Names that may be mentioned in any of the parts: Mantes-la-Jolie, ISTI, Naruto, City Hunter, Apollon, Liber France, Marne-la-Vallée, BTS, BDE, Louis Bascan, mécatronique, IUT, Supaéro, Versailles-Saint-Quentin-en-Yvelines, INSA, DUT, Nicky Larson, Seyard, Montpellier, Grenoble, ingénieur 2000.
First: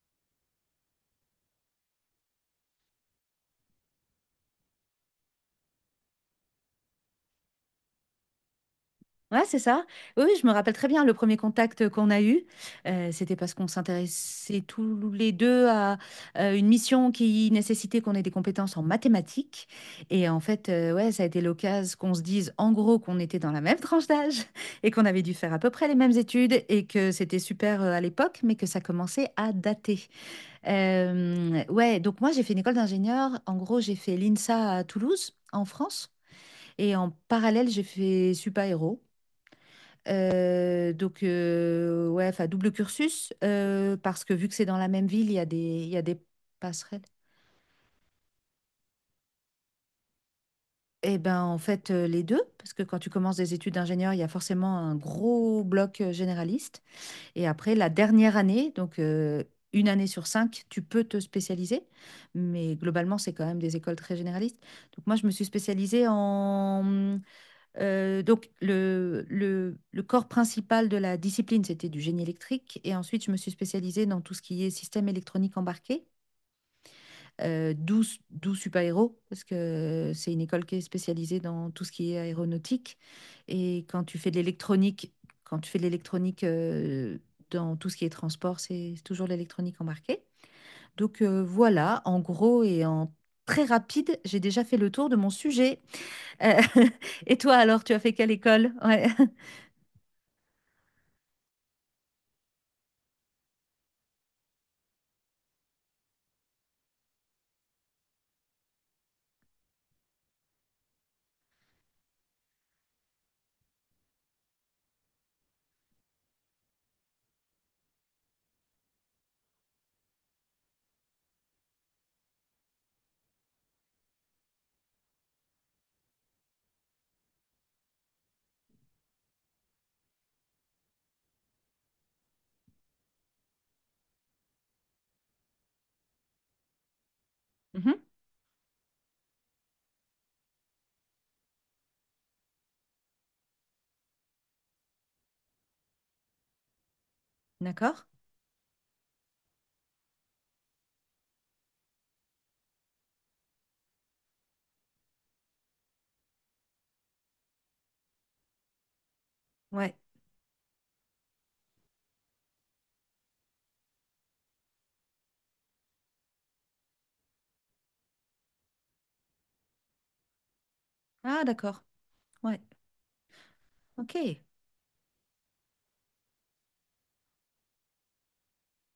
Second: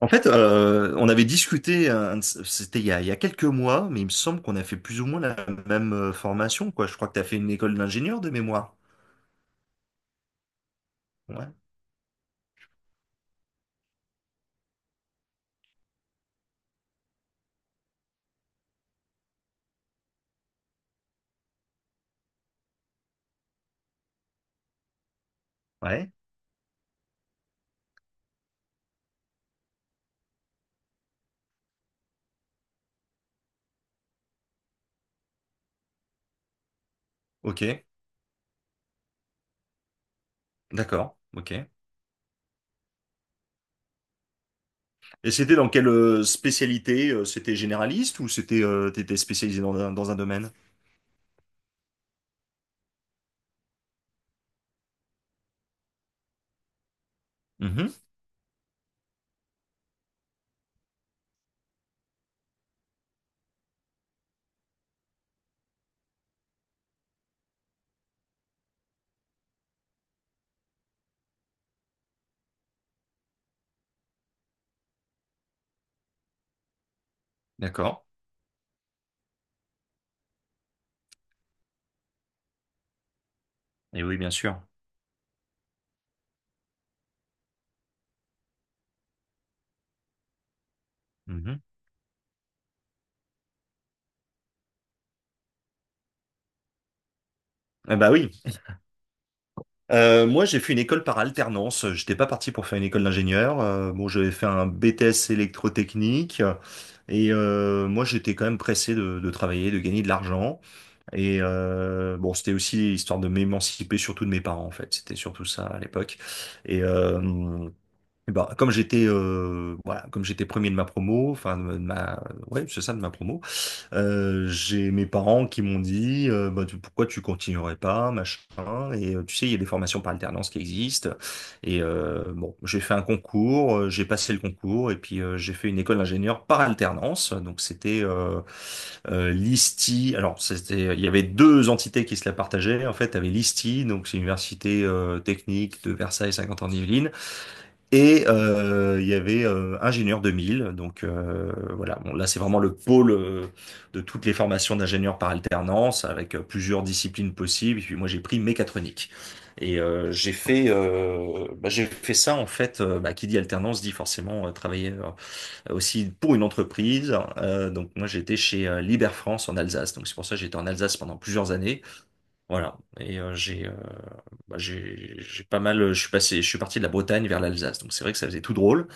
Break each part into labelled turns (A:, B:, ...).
A: En fait, on avait discuté, c'était il y a quelques mois, mais il me semble qu'on a fait plus ou moins la même formation, quoi. Je crois que tu as fait une école d'ingénieur de mémoire.
B: Ouais, c'est ça. Oui, oui, je me rappelle très bien le premier
A: Ouais.
B: contact qu'on a eu. C'était parce qu'on s'intéressait tous les deux à une mission qui nécessitait qu'on ait des compétences en mathématiques. Et en fait, ouais, ça a été l'occasion qu'on se dise en gros qu'on était dans la même tranche d'âge et qu'on avait dû faire à peu près les
A: Ouais.
B: mêmes études et que c'était super à l'époque, mais que ça commençait à dater. Ouais, donc moi, j'ai fait une école d'ingénieur. En gros, j'ai fait l'INSA à Toulouse, en France. Et en parallèle, j'ai
A: Ok.
B: fait Supaéro.
A: D'accord. Ok.
B: Ouais, enfin, double cursus, parce que vu que c'est dans la même ville,
A: Et
B: il y a
A: c'était
B: des,
A: dans quelle
B: il y a des passerelles.
A: spécialité? C'était généraliste ou c'était t'étais spécialisé dans un domaine?
B: Eh ben, en fait, les deux, parce que quand tu commences des études d'ingénieur, il y a forcément un gros bloc généraliste. Et après, la
A: Mhm.
B: dernière année, donc une année sur 5, tu peux te spécialiser. Mais globalement, c'est quand même des écoles très généralistes. Donc, moi, je me suis spécialisée en. Le, le corps principal de la discipline, c'était du génie électrique. Et ensuite, je me suis spécialisée dans tout ce qui est système électronique embarqué, euh,
A: D'accord.
B: d'où, d'où super parce que c'est une école qui est spécialisée dans tout ce qui est aéronautique. Et
A: Et
B: quand
A: oui,
B: tu
A: bien
B: fais de
A: sûr.
B: l'électronique, quand tu fais de l'électronique euh, dans tout ce qui est transport, c'est toujours l'électronique embarquée. Donc,
A: Mhm.
B: voilà, en gros et en très rapide, j'ai déjà fait le tour de mon sujet. Euh, et toi, alors, tu
A: Ah
B: as
A: bah
B: fait quelle
A: oui.
B: école? Ouais.
A: Moi, j'ai fait une école par alternance. J'étais pas parti pour faire une école d'ingénieur. Bon, j'avais fait un BTS électrotechnique. Et moi, j'étais quand même pressé de travailler, de gagner de l'argent. Et bon, c'était aussi histoire de m'émanciper, surtout de mes parents, en fait. C'était surtout ça à l'époque. Et eh ben, comme j'étais voilà, comme j'étais premier de ma promo, enfin de ma, ouais, c'est ça, de ma promo. J'ai mes parents qui m'ont dit bah, pourquoi tu continuerais pas, machin. Et tu sais, il y a des formations par alternance qui existent. Et bon, j'ai fait un concours, j'ai passé le concours, et puis j'ai fait une école d'ingénieur par alternance. Donc c'était
B: Mhm.
A: l'ISTI. Alors c'était, il y avait deux entités qui se la partageaient. En fait, tu avais l'ISTI, donc c'est l'université technique de Versailles-Saint-Quentin-en-Yvelines.
B: D'accord.
A: Et il y avait ingénieur 2000, donc voilà. Bon, là c'est vraiment le pôle de toutes les formations d'ingénieurs par alternance, avec plusieurs disciplines possibles. Et puis moi j'ai pris mécatronique. Et
B: Ouais.
A: euh, j'ai fait, bah, j'ai fait ça en fait. Bah, qui dit alternance dit forcément travailler aussi pour une entreprise. Donc moi j'étais chez Liber France en Alsace. Donc c'est pour ça que j'étais en Alsace pendant
B: Ah,
A: plusieurs années.
B: d'accord. Ouais.
A: Voilà. Et j'ai
B: OK.
A: bah, j'ai pas mal. Je suis parti de la Bretagne vers l'Alsace. Donc c'est vrai que ça faisait tout drôle.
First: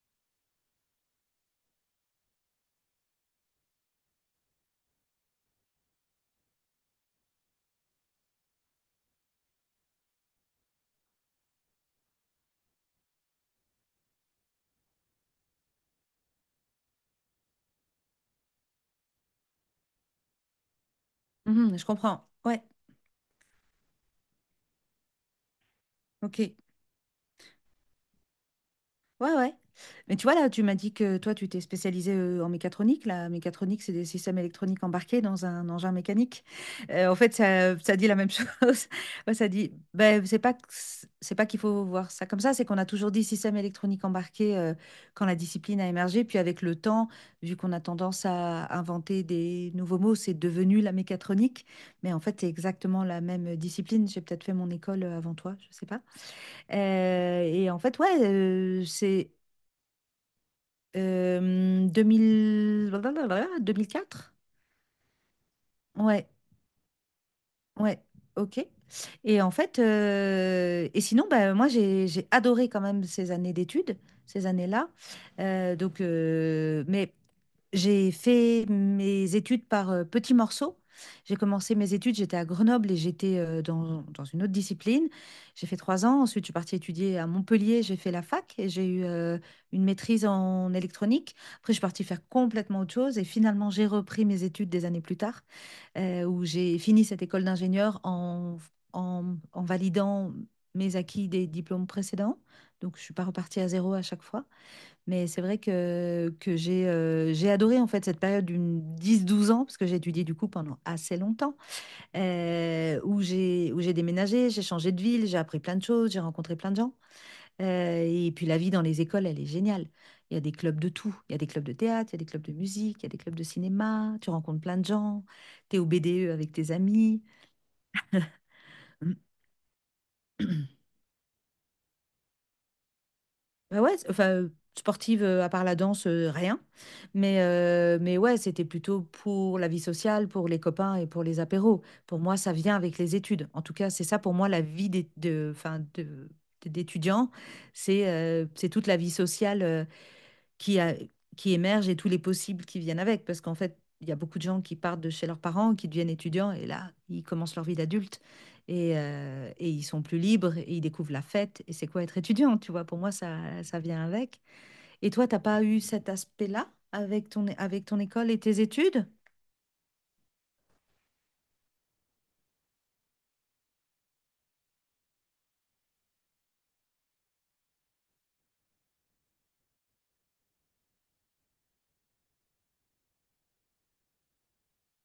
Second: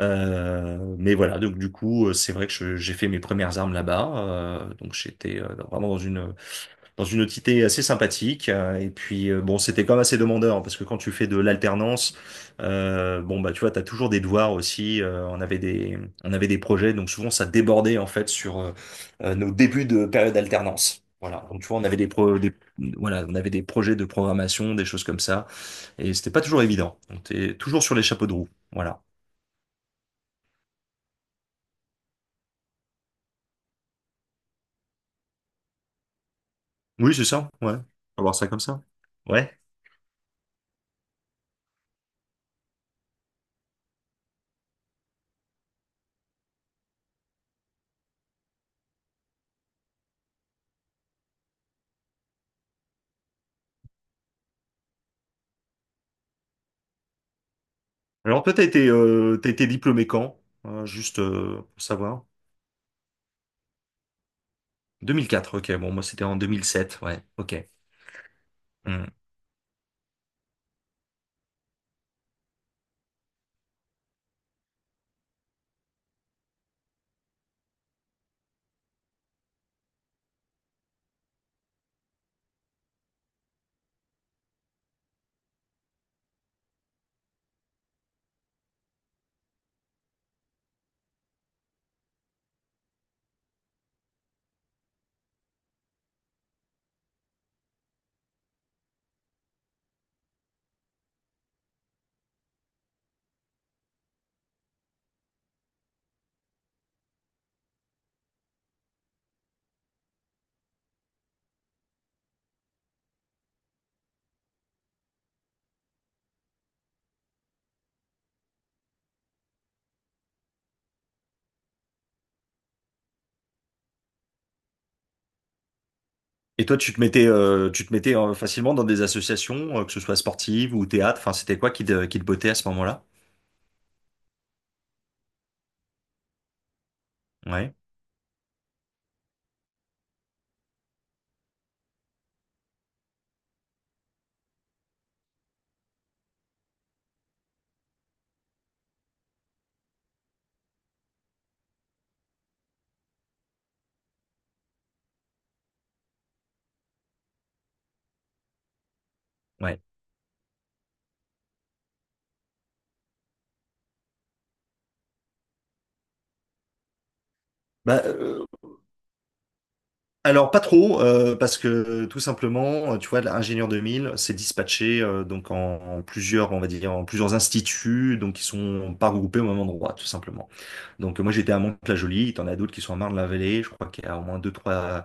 A: Mais voilà. Donc du coup, c'est vrai que j'ai fait mes premières armes là-bas. Donc j'étais vraiment dans une entité assez sympathique. Et puis, bon, c'était quand même assez demandeur, parce que quand tu fais de l'alternance, bon, bah, tu vois, t'as toujours des devoirs aussi. On avait des projets, donc souvent, ça débordait, en fait, sur nos débuts de période d'alternance. Voilà, donc tu
B: Mhm,
A: vois, on
B: je
A: avait des,
B: comprends.
A: pro des-
B: Ouais.
A: voilà, on avait des projets de programmation, des choses comme ça, et c'était pas
B: OK.
A: toujours évident. On était toujours sur les chapeaux de roue. Voilà.
B: Ouais, ouais. Mais tu vois, là, tu m'as dit que toi, tu t'es spécialisé en mécatronique. La mécatronique, c'est des systèmes électroniques embarqués dans un engin mécanique.
A: Oui,
B: En
A: c'est
B: fait,
A: ça, ouais. On
B: ça dit la
A: va
B: même
A: voir ça comme ça.
B: chose. Ouais, ça
A: Ouais.
B: dit, ben, c'est pas, que c'est pas qu'il faut voir ça comme ça, c'est qu'on a toujours dit système électronique embarqué quand la discipline a émergé. Puis avec le temps, vu qu'on a tendance à inventer des nouveaux mots, c'est devenu la mécatronique. Mais en fait, c'est exactement la même discipline. J'ai peut-être fait mon école avant toi, je sais pas. Et en fait, ouais,
A: Alors toi, t'as été,
B: c'est
A: euh, t'as été diplômé quand? Juste pour savoir.
B: 2000... blablabla, 2004?
A: 2004, ok. Bon, moi, c'était
B: Ouais,
A: en 2007, ouais, ok.
B: ouais, ok.
A: Hmm.
B: Et en fait, et sinon, bah, moi, j'ai adoré quand même ces années d'études, ces années-là. Mais j'ai fait mes études par petits morceaux. J'ai commencé mes études, j'étais à Grenoble et j'étais dans, dans une autre discipline. J'ai fait 3 ans, ensuite je suis partie étudier à Montpellier, j'ai fait la fac et j'ai eu une maîtrise en électronique. Après, je suis partie faire complètement autre chose et finalement j'ai repris mes études des années plus tard, où j'ai fini cette école d'ingénieur en, en validant mes acquis des diplômes précédents. Donc je ne suis pas repartie à zéro à chaque fois. Mais c'est vrai que, j'ai adoré en fait cette période d'une 10-12 ans, parce que j'ai étudié du coup pendant assez longtemps, où j'ai déménagé, j'ai changé de ville, j'ai appris plein de choses, j'ai rencontré plein de gens. Et puis la vie dans les écoles, elle est géniale. Il y a des clubs de tout. Il y a des clubs de théâtre, il y a des clubs de musique, il y a des clubs de cinéma, tu rencontres plein de gens, tu es au BDE avec
A: Et
B: tes
A: toi, tu te
B: amis.
A: mettais, euh, tu te mettais euh, facilement dans des associations, que ce soit sportive ou théâtre. Enfin, c'était quoi qui te bottait à ce moment-là?
B: Bah ouais, enfin, sportive, à part la danse, rien. Mais,
A: Ouais,
B: euh, mais ouais, c'était plutôt pour la vie sociale, pour les copains et pour les apéros. Pour moi, ça vient avec les études. En tout cas, c'est ça pour moi la vie d'étudiant. C'est toute la vie sociale, qui, a- qui émergent et tous les possibles qui viennent avec. Parce qu'en fait, il y a beaucoup de gens qui partent de chez leurs parents, qui deviennent étudiants, et là, ils commencent leur vie d'adulte. Et
A: ouais.
B: ils sont plus libres et ils découvrent la fête. Et c'est quoi être étudiant, tu vois? Pour moi, ça vient avec. Et toi, t'as pas eu cet aspect-là avec ton
A: Bah,
B: école et tes études?
A: alors, pas trop, parce que tout simplement, tu vois, l'ingénieur 2000, c'est dispatché donc en plusieurs, on va dire, en plusieurs instituts, donc qui sont pas regroupés au même endroit, tout simplement. Donc, moi, j'étais à Mantes-la-Jolie, t'en as d'autres qui sont à Marne-la-Vallée, je crois qu'il y a au moins deux, trois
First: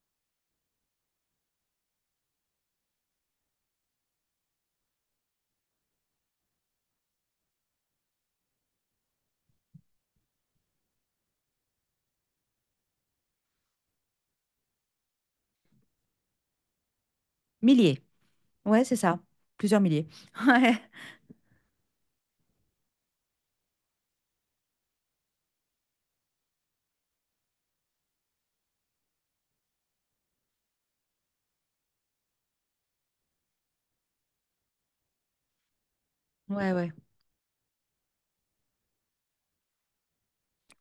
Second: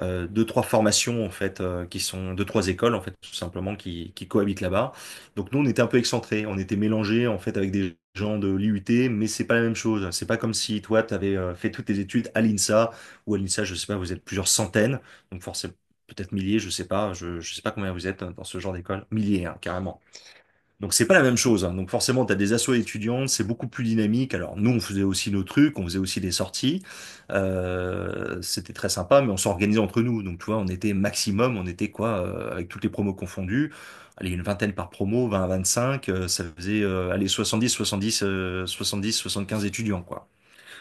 A: euh, deux, trois formations en fait qui sont deux, trois écoles en fait tout simplement qui cohabitent là-bas. Donc nous on était un peu excentrés, on était mélangés en fait avec des gens de l'IUT, mais c'est pas la même chose. C'est pas comme si toi tu avais fait toutes tes études à l'INSA, je sais pas, vous êtes plusieurs centaines, donc forcément peut-être milliers, je sais pas, je sais pas combien
B: Milliers.
A: vous êtes hein, dans ce genre
B: Ouais, c'est
A: d'école,
B: ça.
A: milliers hein,
B: Plusieurs
A: carrément.
B: milliers.
A: Donc c'est pas la même chose. Hein. Donc forcément, tu as des assos étudiantes, c'est beaucoup plus dynamique. Alors nous, on faisait aussi nos trucs, on faisait aussi des sorties. C'était très sympa, mais on s'organisait entre nous. Donc tu vois, on était maximum, on était quoi, avec toutes les promos confondues, allez, une vingtaine par promo, 20, à cinq ça
B: Ouais, ouais,
A: faisait
B: ouais.
A: allez, 70, 70, 70, 75 étudiants, quoi.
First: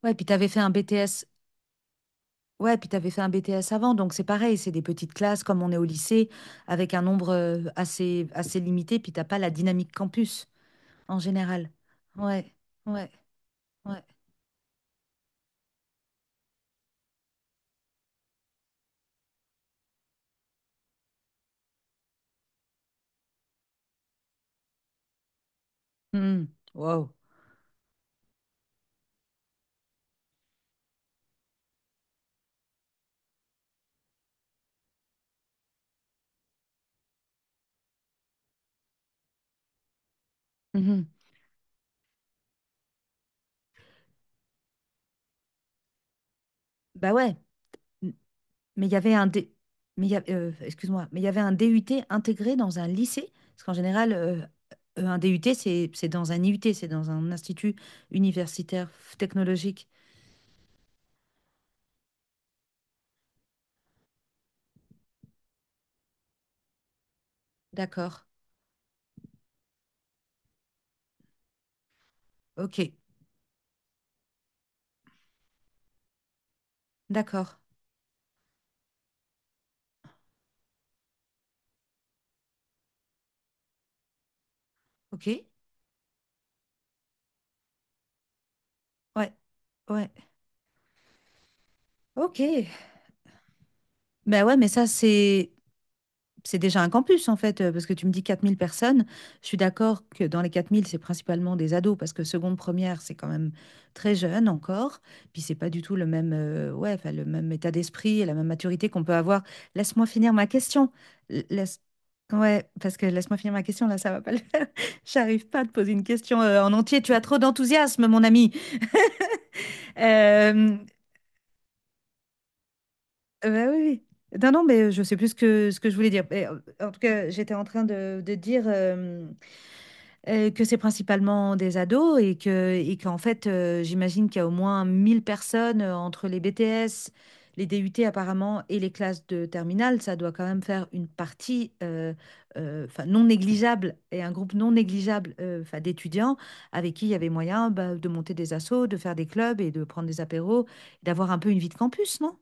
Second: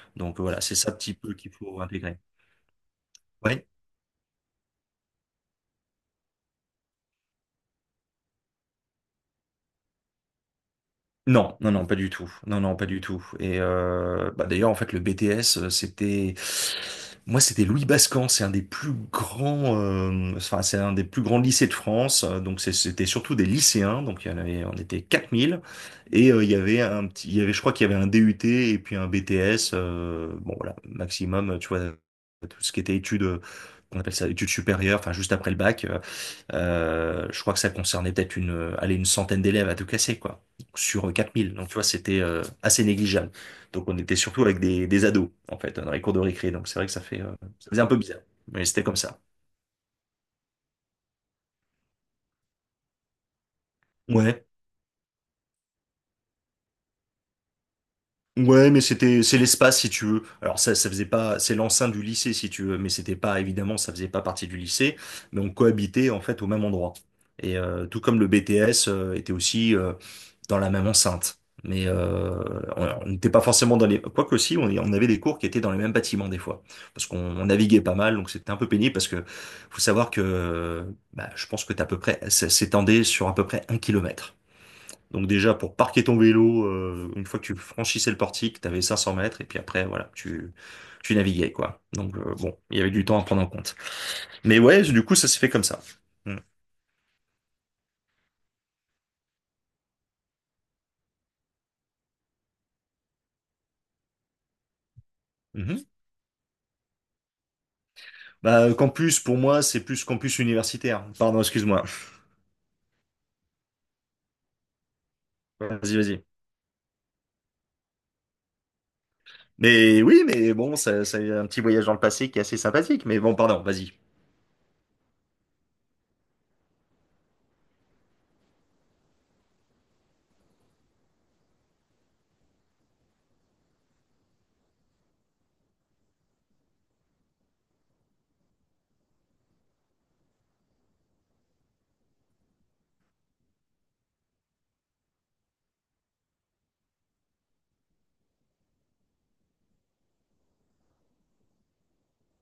B: Ouais,
A: Donc
B: puis t'avais
A: voilà, c'est
B: fait
A: ça un
B: un
A: petit
B: BTS
A: peu qu'il faut intégrer.
B: Ouais, puis tu avais fait un
A: Ouais.
B: BTS avant, donc c'est pareil, c'est des petites classes comme on est au lycée, avec un nombre assez, assez limité, puis t'as pas la dynamique campus en
A: Non,
B: général.
A: non, non, pas du tout.
B: Ouais,
A: Non, non, pas du
B: ouais,
A: tout. Et
B: ouais.
A: euh, bah d'ailleurs, en fait, le BTS, c'était, moi, c'était Louis Bascan. C'est un des plus grands, enfin, c'est un des plus grands lycées de France. Donc, c'était surtout des lycéens. Donc, il y en avait, on était 4000. Et
B: Mhm. Wow.
A: je crois qu'il y avait un DUT et puis un BTS. Bon, voilà, maximum, tu vois, tout ce qui était études, on appelle ça études supérieures. Enfin, juste après le bac. Je crois que ça concernait peut-être allez, une centaine d'élèves à tout casser, quoi,
B: Mhm.
A: sur 4000. Donc, tu vois, c'était assez négligeable. Donc, on était surtout avec des ados, en fait, dans les cours de récré. Donc, c'est vrai que ça
B: Bah
A: fait, euh,
B: ouais,
A: ça faisait un peu
B: M-
A: bizarre. Mais c'était
B: mais il y
A: comme
B: avait
A: ça.
B: un D... excuse-moi, mais il y avait un DUT intégré dans un lycée, parce qu'en général,
A: Ouais.
B: un DUT, c'est dans un IUT, c'est dans un institut
A: Ouais, mais
B: universitaire
A: c'est l'espace,
B: technologique.
A: si tu veux. Alors, ça faisait pas, c'est l'enceinte du lycée, si tu veux. Mais c'était pas, évidemment, ça faisait pas partie du lycée. Mais on cohabitait, en fait, au même endroit. Et tout comme
B: D'accord.
A: le BTS était aussi dans la même enceinte. Mais
B: Ok.
A: on n'était pas forcément dans les... Quoique aussi, on avait des cours qui étaient dans les mêmes bâtiments des fois. Parce qu'on
B: D'accord.
A: naviguait pas mal, donc c'était un peu pénible parce que faut savoir que bah, je pense que t'as à peu près... Ça s'étendait sur à peu près 1 kilomètre.
B: Ok.
A: Donc déjà, pour parquer ton vélo, une fois que tu franchissais le portique, t'avais cinq cents
B: Ouais.
A: mètres, et puis après,
B: Ouais.
A: voilà, tu naviguais, quoi. Donc,
B: Ok.
A: bon, il y avait du temps à prendre en compte.
B: Ben ouais,
A: Mais
B: mais
A: ouais,
B: ça,
A: du coup, ça s'est fait
B: c'est
A: comme ça. Mm.
B: c'est déjà un campus, en fait, parce que tu me dis 4 000 personnes. Je suis d'accord que dans les 4 000 c'est principalement des ados, parce que seconde, première, c'est quand même très jeune encore. Puis c'est pas du
A: Mhm.
B: tout le même, ouais, enfin, le même état d'esprit et la même
A: Bah,
B: maturité qu'on peut
A: campus, pour
B: avoir.
A: moi, c'est plus
B: Laisse-moi finir
A: campus
B: ma question.
A: universitaire. Pardon,
B: L- Laisse...
A: excuse-moi.
B: Ouais, parce que laisse-moi finir ma question, là, ça va pas le faire. J'arrive pas à
A: Ouais,
B: te poser
A: vas-y,
B: une
A: vas-y.
B: question en entier. Tu as trop d'enthousiasme, mon ami.
A: Mais oui, mais bon, c'est un petit voyage dans le passé qui est assez sympathique. Mais bon,
B: Euh,
A: pardon,
B: bah
A: vas-y.
B: oui, oui. Non, non, mais je sais plus ce que je voulais dire. Mais, en tout cas, j'étais en train de, de dire que c'est principalement des ados et qu'en fait, j'imagine qu'il y a au moins 1 000 personnes entre les BTS, les DUT apparemment et les classes de terminale. Ça doit quand même faire une partie 'fin, non négligeable et un groupe non négligeable 'fin, d'étudiants avec qui il y avait moyen bah, de monter des assos, de faire des clubs et de prendre des apéros, d'avoir un peu une vie de campus, non?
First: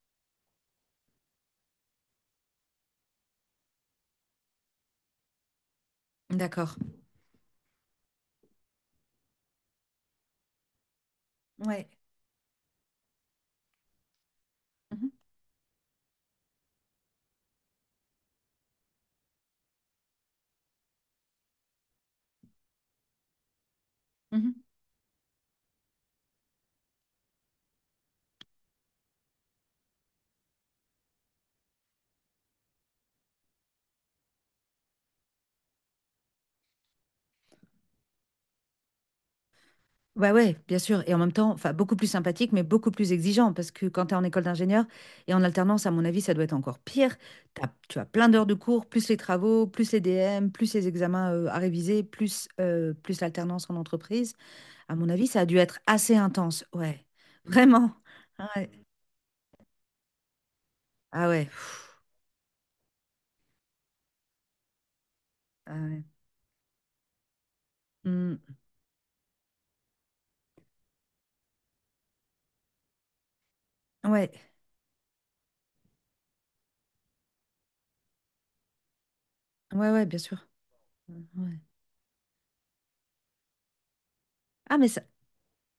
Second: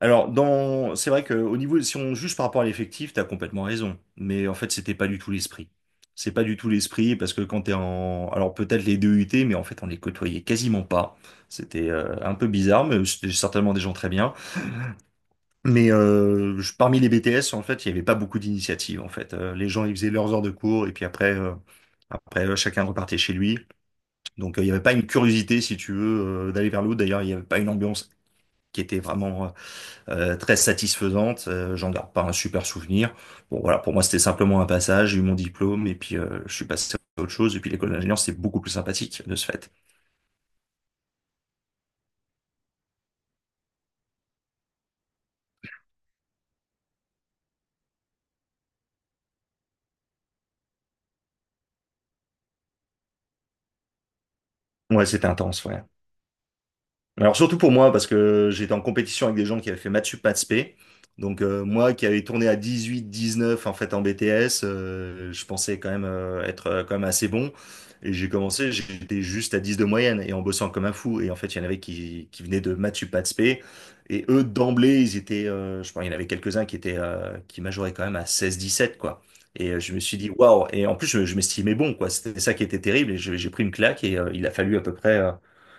A: Alors, c'est vrai que au niveau, si on juge par rapport à l'effectif, t'as complètement raison. Mais en fait, c'était pas du tout l'esprit. C'est pas du tout
B: D'accord.
A: l'esprit parce que quand t'es alors peut-être les deux UT, mais en fait, on les côtoyait quasiment pas.
B: Ouais.
A: C'était un peu bizarre, mais c'était certainement des gens très bien.
B: Mhm,
A: Mais parmi les BTS, en fait, il y avait pas beaucoup d'initiatives. En fait, les gens, ils faisaient leurs heures de cours et puis après, chacun repartait chez lui. Donc,
B: mhm.
A: il n'y avait pas une curiosité, si tu veux, d'aller vers l'autre. D'ailleurs, il n'y avait pas une ambiance qui était vraiment très satisfaisante. J'en garde pas un super souvenir. Bon, voilà, pour moi, c'était simplement un passage. J'ai eu mon diplôme et puis je suis passé à autre chose. Et puis, l'école d'ingénieur, c'est beaucoup plus sympathique de ce fait.
B: Ouais, ouais, bien sûr. Et en même temps, enfin, beaucoup plus sympathique, mais beaucoup plus exigeant. Parce que quand tu es en école d'ingénieur et en alternance, à mon avis, ça doit être encore pire. Tu as plein d'heures de cours, plus les travaux, plus les DM, plus les examens à réviser, plus l'alternance en entreprise. À
A: Ouais,
B: mon
A: c'était
B: avis, ça a dû
A: intense,
B: être
A: ouais.
B: assez intense. Ouais,
A: Alors surtout pour
B: vraiment.
A: moi, parce que
B: Ah ouais.
A: j'étais en compétition avec des gens qui avaient fait maths sup, maths spé.
B: Ah
A: Donc
B: ouais.
A: euh,
B: Pff,
A: moi qui avais tourné à 18, 19 en fait en BTS, je
B: ah
A: pensais quand
B: ouais.
A: même être quand même assez bon. Et j'ai
B: Hmm.
A: commencé, j'étais juste à 10 de moyenne et en bossant comme un fou. Et en fait, il y en avait qui venaient de maths sup, maths spé. Et
B: Ouais,
A: eux, d'emblée, ils étaient, je pense, il y en avait quelques-uns qui étaient, qui majoraient quand même à 16, 17, quoi. Et
B: ouais,
A: je me
B: ouais,
A: suis
B: bien
A: dit,
B: sûr.
A: waouh! Et en plus,
B: Mmh,
A: je
B: ouais.
A: m'estimais bon, quoi. C'était ça qui était terrible. Et j'ai pris une claque et il a fallu
B: Ah,
A: à
B: mais
A: peu
B: ça,
A: près.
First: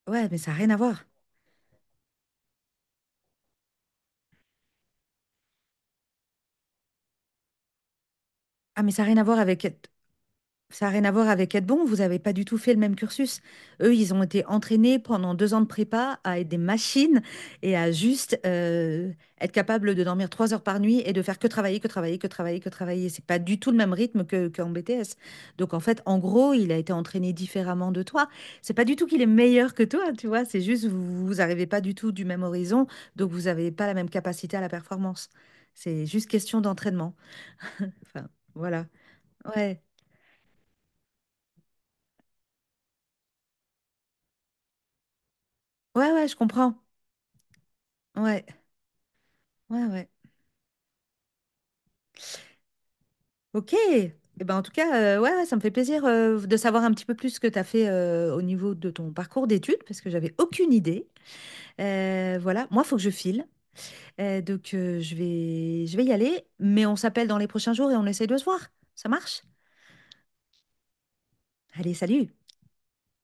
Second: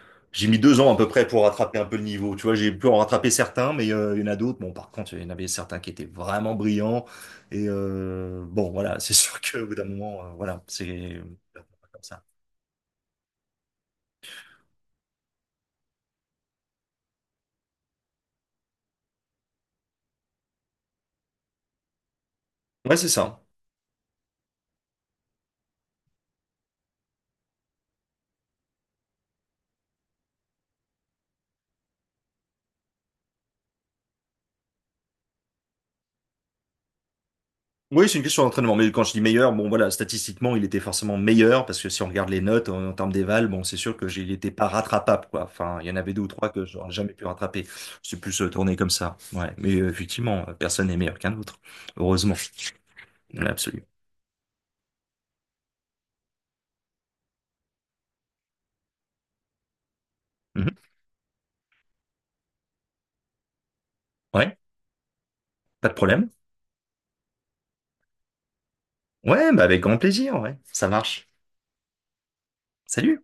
B: ouais, mais
A: J'ai
B: ça n'a
A: mis
B: rien à
A: 2 ans à
B: voir.
A: peu près pour rattraper un peu le niveau. Tu vois, j'ai pu en rattraper certains, mais il y en a d'autres. Bon, par contre, il y en avait certains qui étaient vraiment brillants. Et bon,
B: Ah, mais
A: voilà,
B: ça n'a
A: c'est
B: rien à voir
A: sûr
B: avec.
A: qu'au bout d'un moment, voilà,
B: Ça
A: c'est
B: n'a rien à voir avec être bon, vous
A: comme
B: n'avez
A: ça.
B: pas du tout fait le même cursus. Eux, ils ont été entraînés pendant 2 ans de prépa à être des machines et à juste être capable de dormir 3 heures par nuit et de faire que travailler, que travailler, que travailler, que
A: Ouais,
B: travailler.
A: c'est
B: C'est pas
A: ça.
B: du tout le même rythme qu'en BTS. Donc en fait, en gros, il a été entraîné différemment de toi. C'est pas du tout qu'il est meilleur que toi, tu vois. C'est juste vous, vous arrivez pas du tout du même horizon, donc vous n'avez pas la même capacité à la performance. C'est juste question d'entraînement.
A: Oui, c'est une
B: Enfin,
A: question d'entraînement.
B: voilà.
A: Mais quand je dis meilleur, bon,
B: Ouais,
A: voilà, statistiquement, il était forcément meilleur parce que si on regarde les notes en, termes d'éval, bon, c'est sûr que il n'était pas rattrapable, quoi. Enfin, il y en
B: ouais,
A: avait deux ou
B: ouais, je
A: trois que
B: comprends.
A: j'aurais jamais pu rattraper. C'est plus
B: Ouais.
A: tourné comme ça. Ouais. Mais
B: Ouais,
A: euh,
B: ouais.
A: effectivement, personne n'est meilleur qu'un autre. Heureusement, dans
B: Ok.
A: l'absolu.
B: Eh ben, en tout cas, ouais, ouais, ça me fait plaisir de savoir un petit peu plus ce que tu as fait au niveau de ton parcours d'études, parce que j'avais aucune
A: Mhm.
B: idée. Voilà, moi, il faut que je file.
A: Ouais,
B: Je vais,
A: pas de
B: je vais y
A: problème.
B: aller, mais on s'appelle dans les prochains jours et on essaye de se voir. Ça marche?
A: Ouais, bah avec grand plaisir, ouais. Ça marche.
B: Allez, salut!
A: Salut!